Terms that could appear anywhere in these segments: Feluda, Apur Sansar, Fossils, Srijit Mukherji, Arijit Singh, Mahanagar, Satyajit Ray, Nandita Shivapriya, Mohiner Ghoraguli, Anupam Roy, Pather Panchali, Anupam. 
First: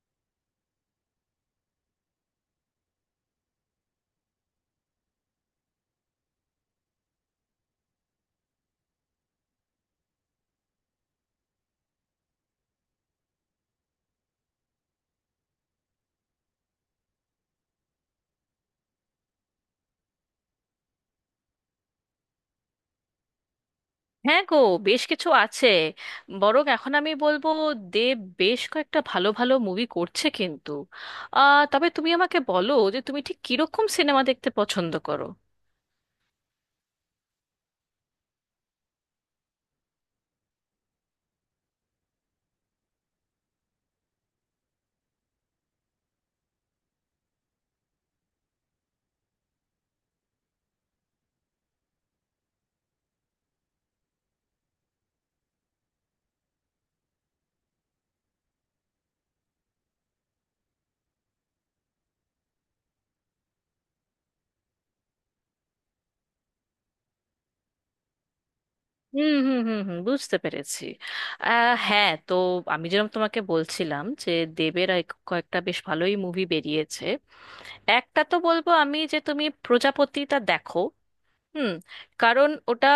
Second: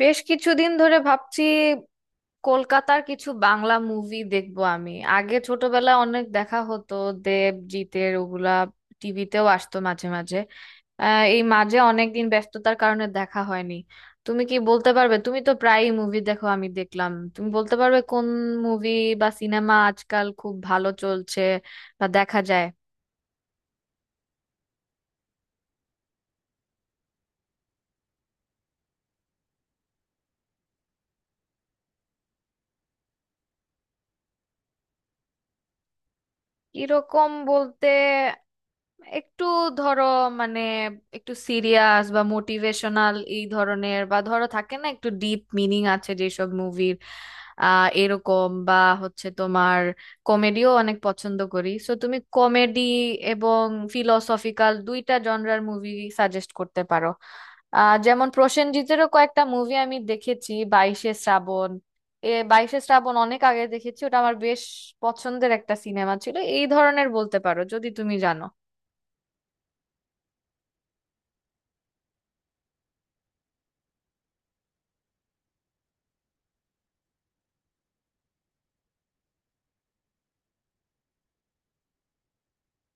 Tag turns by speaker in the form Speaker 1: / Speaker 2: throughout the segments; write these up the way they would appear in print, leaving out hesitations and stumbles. Speaker 1: বেশ কিছুদিন ধরে ভাবছি, কলকাতার কিছু বাংলা মুভি দেখবো আমি। আগে ছোটবেলায় অনেক দেখা হতো, দেব জিতের ওগুলা। টিভিতেও আসতো মাঝে মাঝে। এই মাঝে অনেকদিন ব্যস্ততার কারণে দেখা হয়নি। তুমি কি বলতে পারবে? তুমি তো প্রায়ই মুভি দেখো, আমি দেখলাম। তুমি বলতে পারবে কোন মুভি বা সিনেমা আজকাল খুব ভালো চলছে বা দেখা যায়?
Speaker 2: হ্যাঁ গো, বেশ কিছু আছে। বরং এখন আমি বলবো, দেব বেশ কয়েকটা ভালো ভালো মুভি করছে কিন্তু। তবে তুমি আমাকে বলো যে তুমি ঠিক কিরকম সিনেমা দেখতে পছন্দ করো।
Speaker 1: এরকম বলতে একটু, ধরো, মানে, একটু সিরিয়াস বা মোটিভেশনাল এই ধরনের, বা ধরো থাকে না একটু ডিপ মিনিং আছে যেসব মুভির, এরকম, বা হচ্ছে তোমার কমেডিও অনেক পছন্দ করি। সো তুমি কমেডি এবং ফিলোসফিক্যাল দুইটা জনরার মুভি সাজেস্ট করতে পারো? যেমন প্রসেনজিতেরও কয়েকটা মুভি আমি দেখেছি। বাইশে শ্রাবণ, এ বাইশে শ্রাবণ অনেক আগে দেখেছি, ওটা আমার বেশ পছন্দের একটা সিনেমা ছিল। এই ধরনের বলতে পারো যদি তুমি জানো।
Speaker 2: হুম হুম হুম হুম বুঝতে পেরেছি। হ্যাঁ। তো আমি যেরকম তোমাকে বলছিলাম যে দেবের কয়েকটা বেশ ভালোই মুভি বেরিয়েছে। একটা তো বলবো আমি, যে তুমি প্রজাপতিটা দেখো। হুম। কারণ ওটা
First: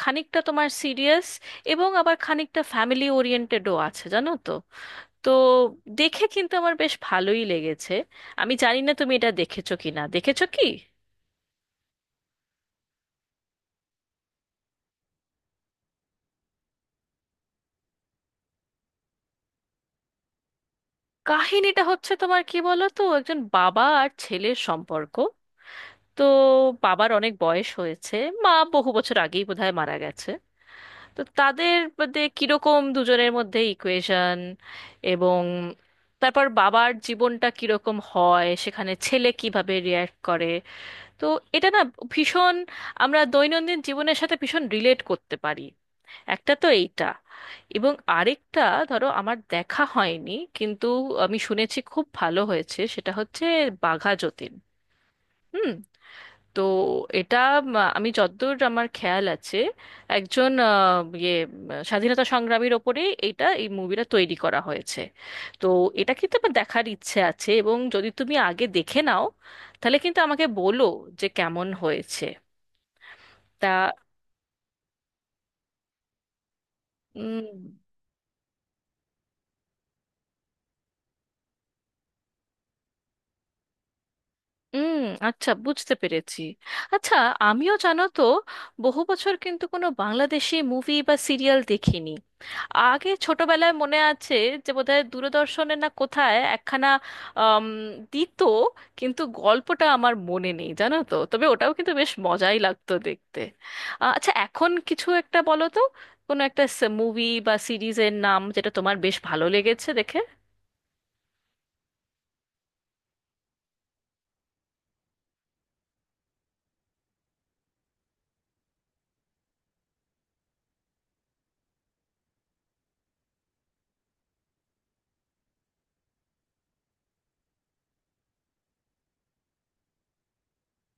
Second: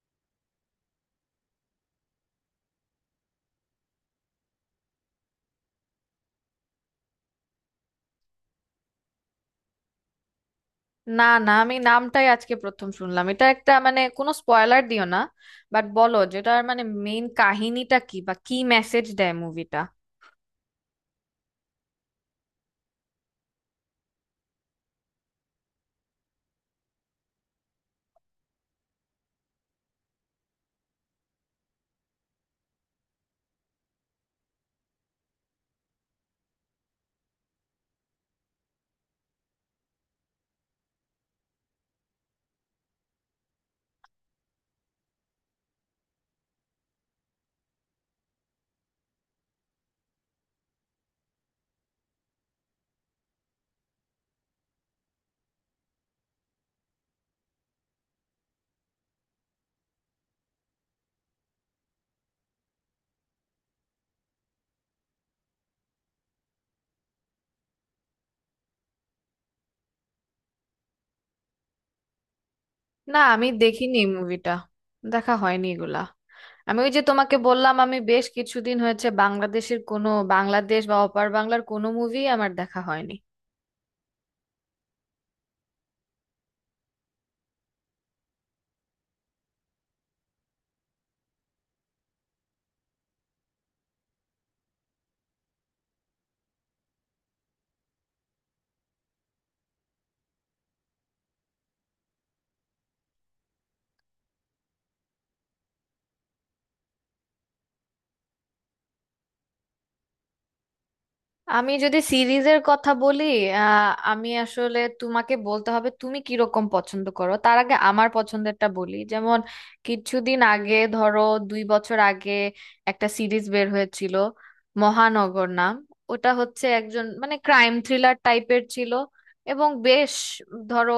Speaker 2: খানিকটা তোমার সিরিয়াস এবং আবার খানিকটা ফ্যামিলি ওরিয়েন্টেডও আছে, জানো তো। তো দেখে কিন্তু আমার বেশ ভালোই লেগেছে। আমি জানি না তুমি এটা দেখেছো কি না, দেখেছো কি
Speaker 1: না না, আমি নামটাই আজকে প্রথম শুনলাম। এটা একটা, মানে, কোনো স্পয়লার দিও না, বাট বলো যেটার মানে মেইন কাহিনীটা কি বা কি মেসেজ দেয় মুভিটা।
Speaker 2: কাহিনীটা? হচ্ছে তোমার, কি বলো তো, একজন বাবা আর ছেলের সম্পর্ক। তো বাবার অনেক বয়স হয়েছে, মা বহু বছর আগেই বোধহয় মারা গেছে। তো তাদের মধ্যে কিরকম দুজনের মধ্যে ইকুয়েশন, এবং তারপর বাবার জীবনটা কিরকম হয়, সেখানে ছেলে কিভাবে রিয়্যাক্ট করে। তো এটা না ভীষণ, আমরা দৈনন্দিন জীবনের সাথে ভীষণ রিলেট করতে পারি। একটা তো এইটা, এবং আরেকটা, ধরো আমার দেখা হয়নি, কিন্তু আমি শুনেছি খুব ভালো হয়েছে, সেটা হচ্ছে বাঘা যতীন। হুম। তো এটা আমি যতদূর আমার খেয়াল আছে, একজন স্বাধীনতা সংগ্রামীর ওপরে এটা, এই মুভিটা তৈরি করা হয়েছে। তো এটা কিন্তু আমার দেখার ইচ্ছে আছে, এবং যদি তুমি আগে দেখে নাও তাহলে কিন্তু আমাকে বলো যে কেমন হয়েছে।
Speaker 1: না, আমি
Speaker 2: তা
Speaker 1: দেখিনি মুভিটা, দেখা হয়নি এগুলা। আমি ওই যে তোমাকে বললাম, আমি বেশ কিছুদিন হয়েছে বাংলাদেশের কোনো, বাংলাদেশ বা অপার বাংলার কোনো মুভি আমার দেখা হয়নি।
Speaker 2: হুম, আচ্ছা, বুঝতে পেরেছি। আচ্ছা, আমিও জানো তো বহু বছর কিন্তু কোনো বাংলাদেশি মুভি বা সিরিয়াল দেখিনি। আগে ছোটবেলায় মনে আছে যে বোধহয় দূরদর্শনে না কোথায় একখানা আম, দিত, কিন্তু গল্পটা আমার মনে নেই, জানো তো। তবে ওটাও কিন্তু বেশ মজাই লাগতো দেখতে। আচ্ছা, এখন কিছু একটা বলো তো, কোনো একটা মুভি বা সিরিজের নাম যেটা তোমার বেশ ভালো লেগেছে দেখে।
Speaker 1: আমি যদি সিরিজের কথা বলি, আমি আসলে তোমাকে বলতে হবে তুমি কিরকম পছন্দ করো। তার আগে আমার পছন্দেরটা বলি। যেমন কিছুদিন আগে, ধরো, 2 বছর আগে একটা সিরিজ বের হয়েছিল, মহানগর নাম। ওটা হচ্ছে একজন, মানে, ক্রাইম থ্রিলার টাইপের ছিল। এবং বেশ, ধরো,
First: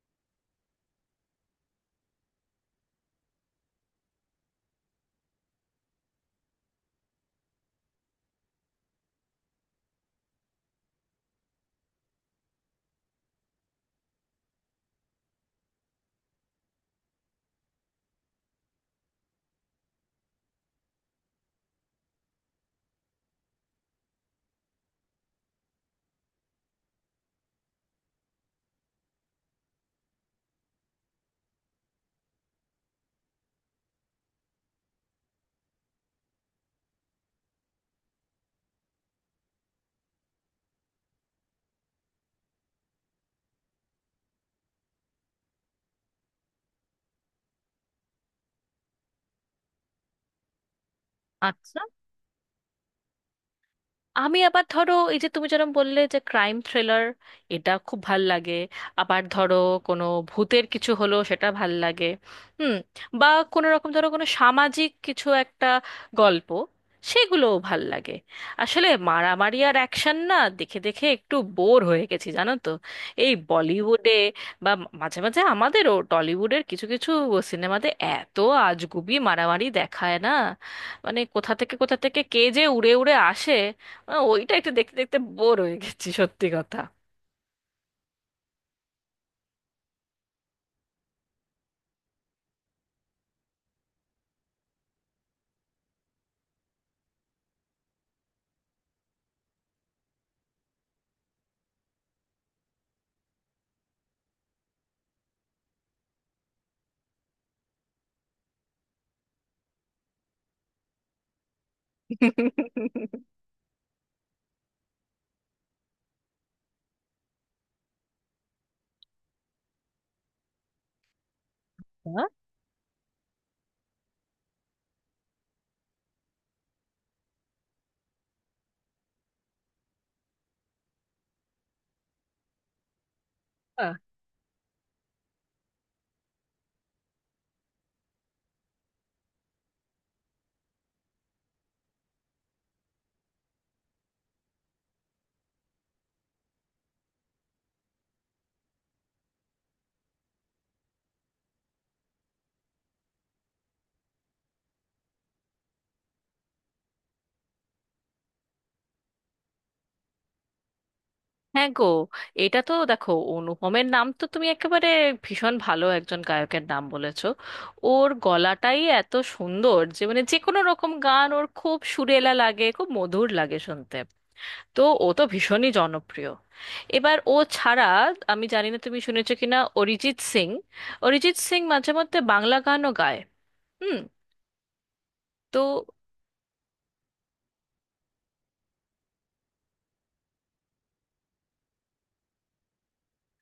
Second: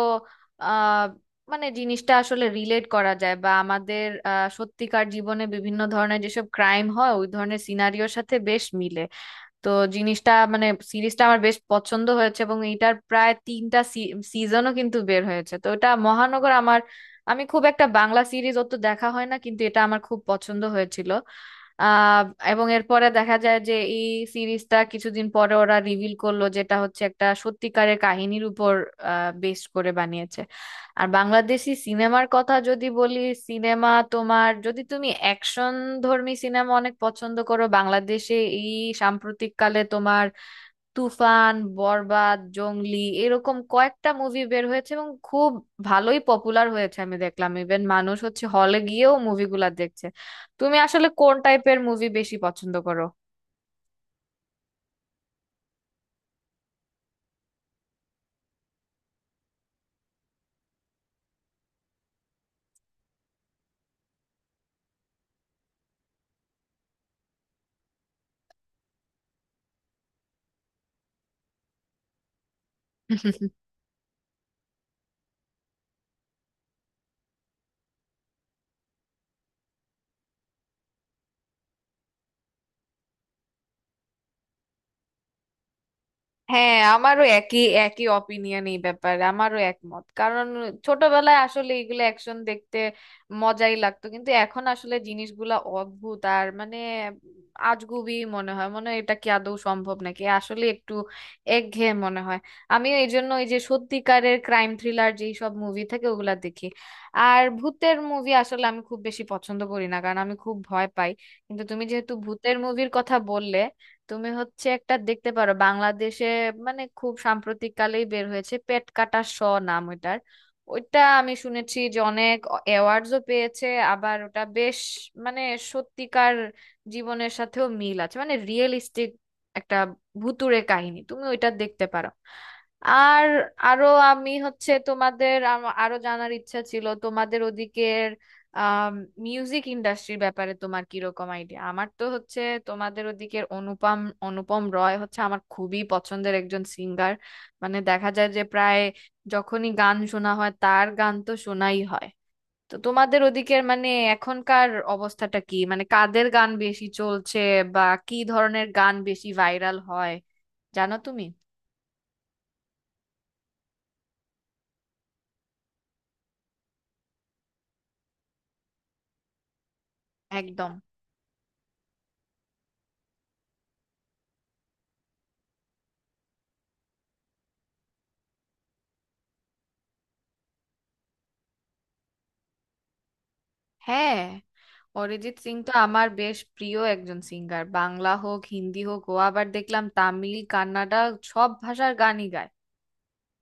Speaker 1: আহ মানে জিনিসটা আসলে রিলেট করা যায় বা আমাদের সত্যিকার জীবনে বিভিন্ন ধরনের যেসব ক্রাইম হয় ওই ধরনের সিনারিওর সাথে বেশ মিলে। তো জিনিসটা, মানে, সিরিজটা আমার বেশ পছন্দ হয়েছে এবং এটার প্রায় তিনটা সিজনও কিন্তু বের হয়েছে। তো এটা মহানগর, আমার, আমি খুব একটা বাংলা সিরিজ অত দেখা হয় না কিন্তু এটা আমার খুব পছন্দ হয়েছিল। আহ এবং এরপরে দেখা যায় যে এই সিরিজটা কিছুদিন পরে ওরা রিভিল করলো যেটা হচ্ছে একটা সত্যিকারের কাহিনীর উপর বেস করে বানিয়েছে। আর বাংলাদেশি সিনেমার কথা যদি বলি, সিনেমা, তোমার যদি তুমি অ্যাকশন ধর্মী সিনেমা অনেক পছন্দ করো, বাংলাদেশে এই সাম্প্রতিককালে তোমার তুফান, বরবাদ, জংলি এরকম কয়েকটা মুভি বের হয়েছে এবং খুব ভালোই পপুলার হয়েছে। আমি দেখলাম ইভেন মানুষ হচ্ছে হলে গিয়েও মুভিগুলা দেখছে। তুমি আসলে কোন টাইপের
Speaker 2: আচ্ছা,
Speaker 1: মুভি বেশি পছন্দ করো?
Speaker 2: আমি আবার, ধরো, এই যে তুমি যেরকম বললে যে ক্রাইম থ্রিলার, এটা খুব ভাল লাগে। আবার ধরো কোনো ভূতের কিছু হলো, সেটা ভাল লাগে। হুম। বা কোনো রকম, ধরো, কোনো সামাজিক কিছু একটা গল্প, সেগুলোও ভাল লাগে। আসলে মারামারি আর অ্যাকশন না দেখে দেখে একটু বোর হয়ে গেছি, জানো তো। এই বলিউডে বা মাঝে মাঝে আমাদেরও টলিউডের কিছু কিছু সিনেমাতে এত আজগুবি মারামারি দেখায় না, মানে কোথা থেকে কোথা থেকে কে যে উড়ে উড়ে আসে। ওইটা একটু দেখতে দেখতে বোর হয়ে গেছি, সত্যি
Speaker 1: হ্যাঁ,
Speaker 2: কথা।
Speaker 1: আমারও একই একই অপিনিয়ন এই ব্যাপারে, আমারও একমত। কারণ ছোটবেলায় আসলে এগুলো অ্যাকশন দেখতে মজাই লাগতো, কিন্তু এখন আসলে জিনিসগুলা অদ্ভুত আর, মানে, আজগুবি মনে হয় এটা কি আদৌ সম্ভব নাকি? আসলে একটু একঘেয়ে মনে হয়। আমিও এই জন্য ওই যে সত্যিকারের ক্রাইম থ্রিলার যেই সব মুভি থাকে ওগুলা দেখি। আর ভূতের মুভি আসলে আমি খুব বেশি পছন্দ করি না, কারণ আমি খুব ভয় পাই। কিন্তু তুমি যেহেতু ভূতের মুভির কথা বললে, তুমি হচ্ছে একটা দেখতে পারো। বাংলাদেশে মানে খুব সাম্প্রতিক কালেই বের হয়েছে পেট কাটা শ নাম ওইটার। ওইটা আমি শুনেছি যে
Speaker 2: হ্যাঁ।
Speaker 1: অনেক অ্যাওয়ার্ডসও পেয়েছে। আবার ওটা বেশ, মানে, সত্যিকার জীবনের সাথেও মিল আছে, মানে, রিয়েলিস্টিক একটা ভুতুড়ে কাহিনী। তুমি ওইটা দেখতে পারো। আর আরো, আমি হচ্ছে তোমাদের আরো জানার ইচ্ছা ছিল তোমাদের ওদিকের মিউজিক ইন্ডাস্ট্রির ব্যাপারে, তোমার কিরকম আইডিয়া। আমার তো হচ্ছে তোমাদের ওদিকের অনুপম অনুপম রয় হচ্ছে আমার খুবই পছন্দের একজন সিঙ্গার। মানে দেখা যায় যে প্রায় যখনই গান শোনা হয় তার গান তো শোনাই হয়। তো তোমাদের ওদিকের, মানে, এখনকার অবস্থাটা কি? মানে কাদের গান বেশি চলছে বা কি ধরনের গান বেশি ভাইরাল হয়, জানো তুমি?
Speaker 2: হ্যাঁ গো, এটা তো দেখো অনুপমের নাম তো তুমি একেবারে ভীষণ ভালো একজন গায়কের নাম বলেছো। ওর গলাটাই এত সুন্দর যে, মানে, যে কোনো
Speaker 1: একদম।
Speaker 2: রকম গান ওর খুব সুরেলা লাগে, খুব মধুর লাগে শুনতে। তো ও তো ভীষণই জনপ্রিয়। এবার ও ছাড়া, আমি জানি না তুমি শুনেছো কিনা, অরিজিৎ সিং। অরিজিৎ সিং মাঝে মধ্যে বাংলা গানও গায়। হুম।
Speaker 1: হ্যাঁ, অরিজিৎ সিং
Speaker 2: তো
Speaker 1: তো আমার বেশ প্রিয় একজন সিঙ্গার। বাংলা হোক, হিন্দি হোক, ও আবার দেখলাম তামিল, কান্নাডা সব ভাষার গানই গায়।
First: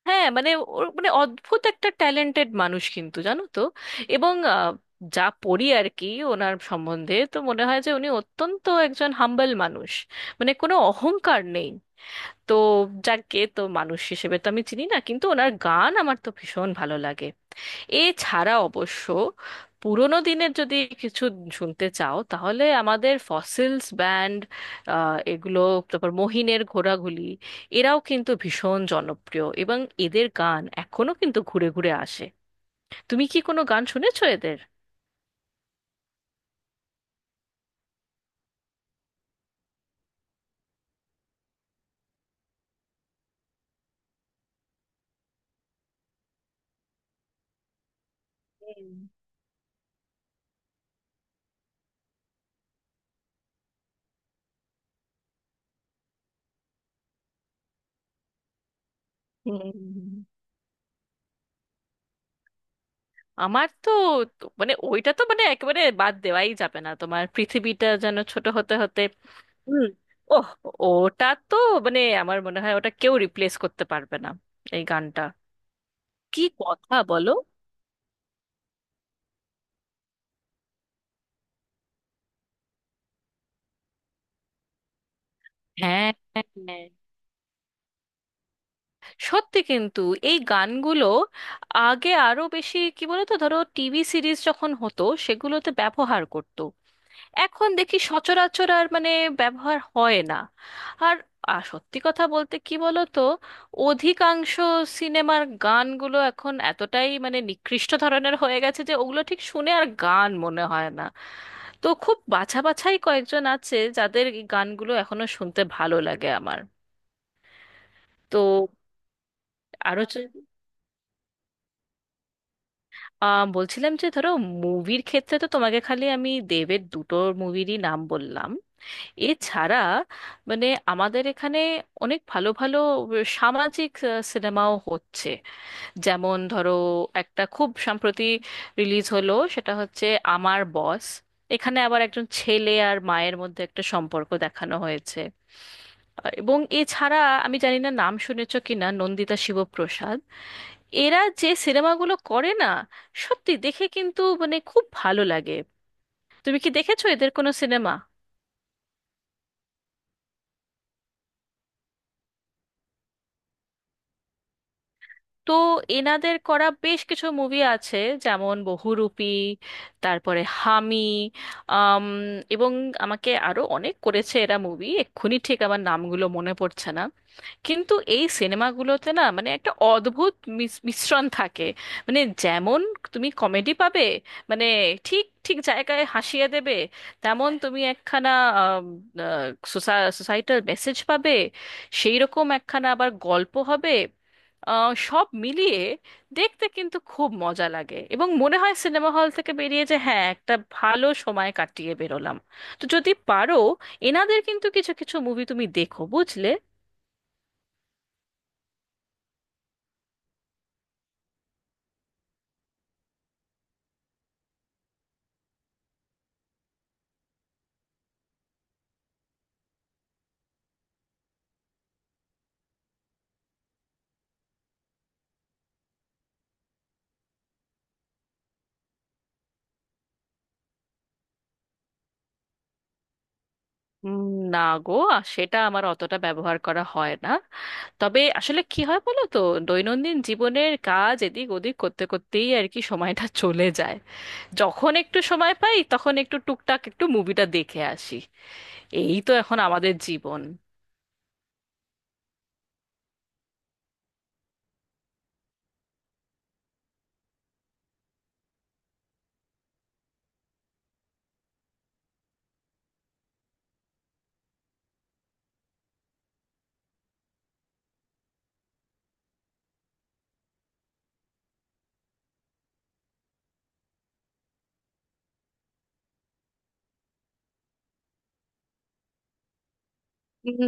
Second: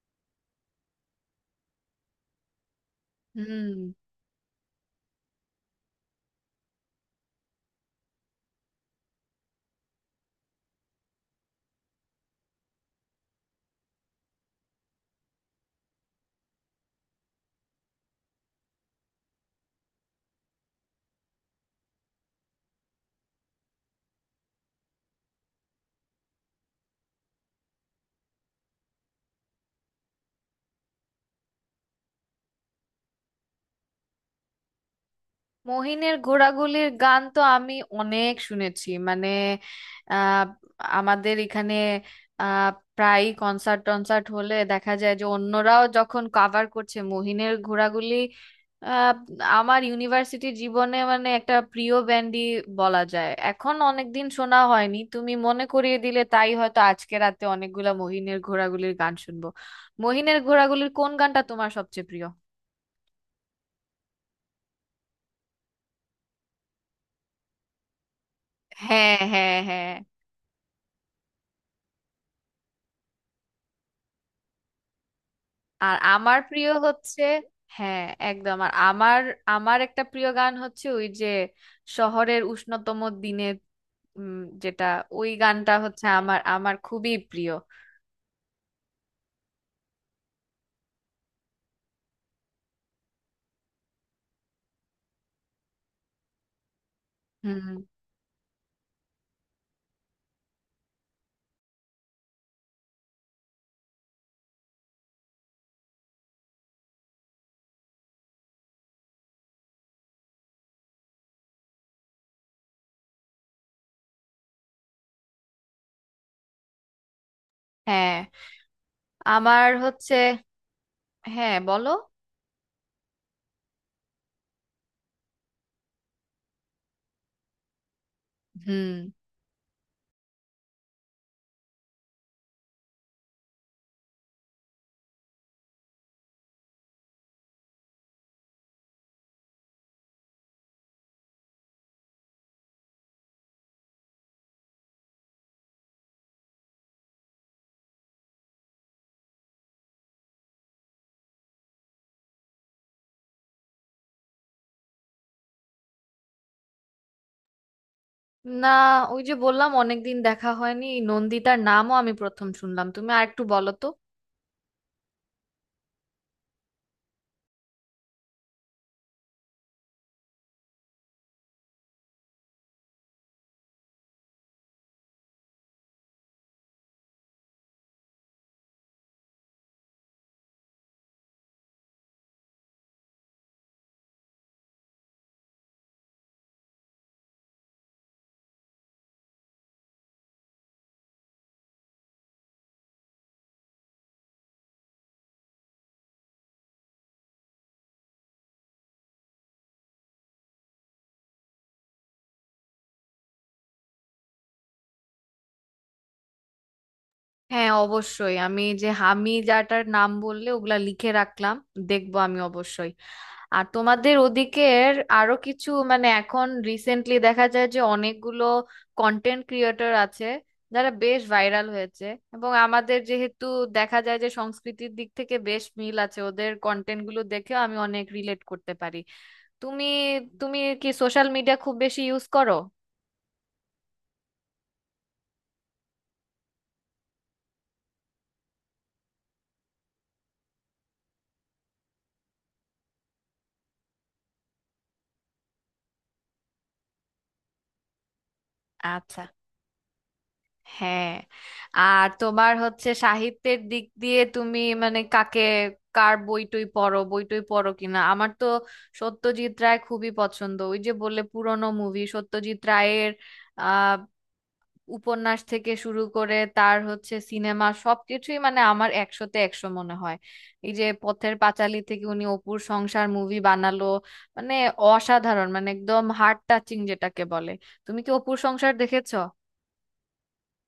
Speaker 2: হ্যাঁ, মানে ওর মানে অদ্ভুত একটা ট্যালেন্টেড মানুষ কিন্তু, জানো তো।
Speaker 1: হুম।
Speaker 2: এবং যা পড়ি আর কি ওনার সম্বন্ধে, তো মনে হয় যে উনি অত্যন্ত একজন হাম্বল মানুষ, মানে কোনো অহংকার নেই। তো যাকে তো মানুষ হিসেবে তো আমি চিনি না, কিন্তু ওনার গান আমার তো ভীষণ ভালো লাগে। এছাড়া অবশ্য পুরোনো দিনের যদি কিছু শুনতে চাও, তাহলে আমাদের ফসিলস ব্যান্ড, এগুলো, তারপর মহিনের ঘোড়াগুলি, এরাও কিন্তু ভীষণ জনপ্রিয় এবং এদের গান এখনো কিন্তু ঘুরে ঘুরে আসে। তুমি কি কোনো গান শুনেছো এদের?
Speaker 1: মহিনের ঘোড়াগুলির গান তো আমি অনেক শুনেছি, মানে, আহ, আমাদের এখানে আহ, প্রায়ই কনসার্ট টনসার্ট হলে দেখা যায় যে অন্যরাও যখন কভার করছে মহিনের ঘোড়াগুলি।
Speaker 2: হুম,
Speaker 1: আহ, আমার ইউনিভার্সিটি জীবনে মানে একটা প্রিয় ব্যান্ডই বলা যায়। এখন অনেকদিন শোনা হয়নি, তুমি মনে করিয়ে দিলে, তাই হয়তো আজকে রাতে অনেকগুলা মহিনের ঘোড়াগুলির গান শুনবো।
Speaker 2: হুম, হুম।
Speaker 1: মহিনের ঘোড়াগুলির কোন গানটা তোমার সবচেয়ে প্রিয়?
Speaker 2: আমার তো তো- মানে ওইটা তো মানে একেবারে বাদ দেওয়াই যাবে না, তোমার পৃথিবীটা যেন ছোট হতে হতে।
Speaker 1: হ্যাঁ, হ্যাঁ,
Speaker 2: হুম,
Speaker 1: হ্যাঁ।
Speaker 2: ওহ, ওটা তো, মানে আমার মনে হয় ওটা কেউ রিপ্লেস করতে পারবে না, এই গানটা।
Speaker 1: আর আমার
Speaker 2: কি
Speaker 1: প্রিয়
Speaker 2: কথা
Speaker 1: হচ্ছে,
Speaker 2: বলো!
Speaker 1: হ্যাঁ, একদম। আর আমার আমার একটা প্রিয় গান হচ্ছে ওই যে শহরের উষ্ণতম দিনে, উম, যেটা, ওই গানটা হচ্ছে
Speaker 2: হ্যাঁ।
Speaker 1: আমার আমার
Speaker 2: হ্যাঁ।
Speaker 1: খুবই প্রিয়।
Speaker 2: সত্যি কিন্তু, এই গানগুলো আগে আরো বেশি, কি বলতো, ধরো টিভি সিরিজ যখন হতো সেগুলোতে ব্যবহার করতো। এখন
Speaker 1: হুম।
Speaker 2: দেখি সচরাচর আর, মানে, ব্যবহার হয় না। আর সত্যি কথা বলতে, কি বলতো, অধিকাংশ সিনেমার গানগুলো এখন এতটাই, মানে, নিকৃষ্ট ধরনের হয়ে গেছে যে ওগুলো ঠিক শুনে আর গান মনে হয় না। তো খুব বাছা বাছাই কয়েকজন আছে যাদের এই গানগুলো এখনো শুনতে ভালো লাগে আমার।
Speaker 1: হ্যাঁ।
Speaker 2: তো
Speaker 1: আমার
Speaker 2: আরো
Speaker 1: হচ্ছে,
Speaker 2: চ-
Speaker 1: হ্যাঁ, বলো।
Speaker 2: বলছিলাম যে ধরো, মুভির ক্ষেত্রে তো তোমাকে খালি আমি দেবের দুটো মুভিরই নাম বললাম।
Speaker 1: হুম।
Speaker 2: এছাড়া মানে আমাদের এখানে অনেক ভালো ভালো সামাজিক সিনেমাও হচ্ছে। যেমন ধরো একটা খুব সম্প্রতি রিলিজ হলো, সেটা হচ্ছে আমার বস। এখানে আবার একজন ছেলে আর মায়ের মধ্যে একটা সম্পর্ক দেখানো হয়েছে। আর এবং এছাড়া আমি জানি না নাম শুনেছো কিনা, নন্দিতা শিবপ্রসাদ, এরা যে সিনেমাগুলো করে না, সত্যি দেখে কিন্তু মানে খুব ভালো লাগে। তুমি কি দেখেছো এদের কোনো সিনেমা?
Speaker 1: না, ওই যে বললাম অনেকদিন দেখা হয়নি। নন্দিতার নামও আমি প্রথম শুনলাম, তুমি আর একটু বলো তো।
Speaker 2: তো এনাদের করা বেশ কিছু মুভি আছে, যেমন বহুরূপী, তারপরে হামি, আম, এবং আমাকে, আরো অনেক করেছে এরা মুভি, এক্ষুনি ঠিক আমার নামগুলো মনে পড়ছে না। কিন্তু এই সিনেমাগুলোতে না, মানে একটা অদ্ভুত মিশ্রণ থাকে। মানে যেমন তুমি কমেডি পাবে, মানে ঠিক ঠিক জায়গায় হাসিয়ে দেবে, তেমন তুমি একখানা সোসাইটাল মেসেজ পাবে, সেই রকম একখানা আবার গল্প হবে। সব মিলিয়ে দেখতে কিন্তু খুব মজা লাগে, এবং মনে হয় সিনেমা হল থেকে বেরিয়ে যে হ্যাঁ, একটা ভালো সময় কাটিয়ে বেরোলাম। তো যদি পারো এনাদের কিন্তু কিছু কিছু মুভি তুমি দেখো, বুঝলে।
Speaker 1: হ্যাঁ, অবশ্যই। আমি যে আমি যাটার নাম বললে ওগুলা লিখে রাখলাম, দেখবো আমি অবশ্যই। আর তোমাদের ওদিকের আরো কিছু, মানে, এখন রিসেন্টলি দেখা যায় যে অনেকগুলো কন্টেন্ট ক্রিয়েটর আছে যারা বেশ ভাইরাল হয়েছে। এবং আমাদের যেহেতু দেখা যায় যে সংস্কৃতির দিক থেকে বেশ মিল আছে, ওদের কন্টেন্ট গুলো দেখেও আমি অনেক রিলেট করতে পারি। তুমি তুমি কি সোশ্যাল মিডিয়া খুব বেশি ইউজ করো?
Speaker 2: উম, না গো, সেটা আমার অতটা ব্যবহার করা হয় না। তবে আসলে কি হয় বলো তো, দৈনন্দিন জীবনের কাজ এদিক ওদিক করতে করতেই আর কি সময়টা চলে যায়। যখন একটু সময় পাই তখন একটু টুকটাক একটু মুভিটা দেখে আসি। এই
Speaker 1: আচ্ছা।
Speaker 2: তো এখন আমাদের জীবন।
Speaker 1: হ্যাঁ। আর তোমার হচ্ছে সাহিত্যের দিক দিয়ে তুমি, মানে, কাকে, কার বই টই পড়ো? বই টই পড়ো কিনা? আমার তো সত্যজিৎ রায় খুবই পছন্দ। ওই যে বললে পুরনো মুভি, সত্যজিৎ রায়ের আহ উপন্যাস থেকে শুরু করে তার হচ্ছে সিনেমা সবকিছুই, মানে, আমার একশোতে একশো মনে হয়। এই যে পথের পাঁচালী থেকে উনি অপুর সংসার মুভি বানালো, মানে, অসাধারণ, মানে, একদম হার্ট টাচিং যেটাকে বলে। তুমি কি অপুর সংসার দেখেছো?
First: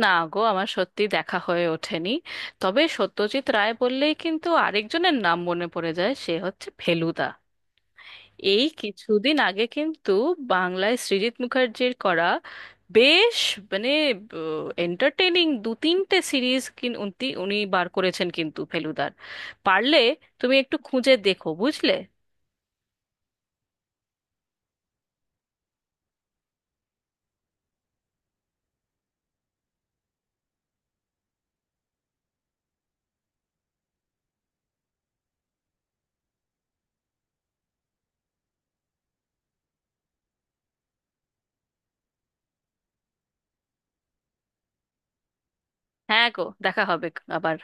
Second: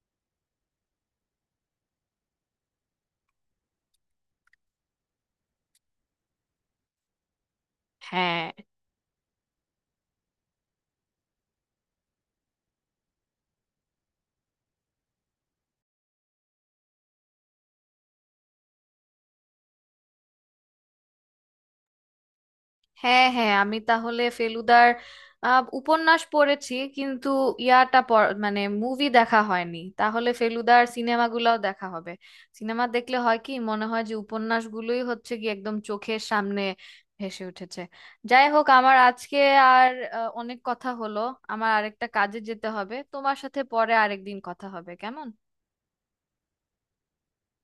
Speaker 2: না গো, আমার সত্যি দেখা হয়ে ওঠেনি। তবে সত্যজিৎ রায় বললেই কিন্তু আরেকজনের নাম মনে পড়ে যায়, সে হচ্ছে ফেলুদা।
Speaker 1: হ্যাঁ,
Speaker 2: এই কিছুদিন আগে কিন্তু বাংলায় সৃজিত মুখার্জির করা বেশ, মানে, এন্টারটেইনিং দু তিনটে সিরিজ উনি উনি বার করেছেন কিন্তু ফেলুদার। পারলে তুমি একটু খুঁজে দেখো, বুঝলে।
Speaker 1: হ্যাঁ, হ্যাঁ, আমি তাহলে ফেলুদার উপন্যাস পড়েছি কিন্তু মানে মুভি দেখা হয়নি। তাহলে ফেলুদার সিনেমাগুলোও দেখা হবে। সিনেমা দেখলে হয় কি, মনে হয় যে উপন্যাসগুলোই হচ্ছে কি একদম চোখের সামনে ভেসে উঠেছে। যাই হোক, আমার আজকে আর অনেক কথা হলো, আমার আরেকটা কাজে যেতে হবে। তোমার সাথে পরে আরেকদিন কথা হবে, কেমন?
Speaker 2: হ্যাঁ গো, দেখা হবে আবার।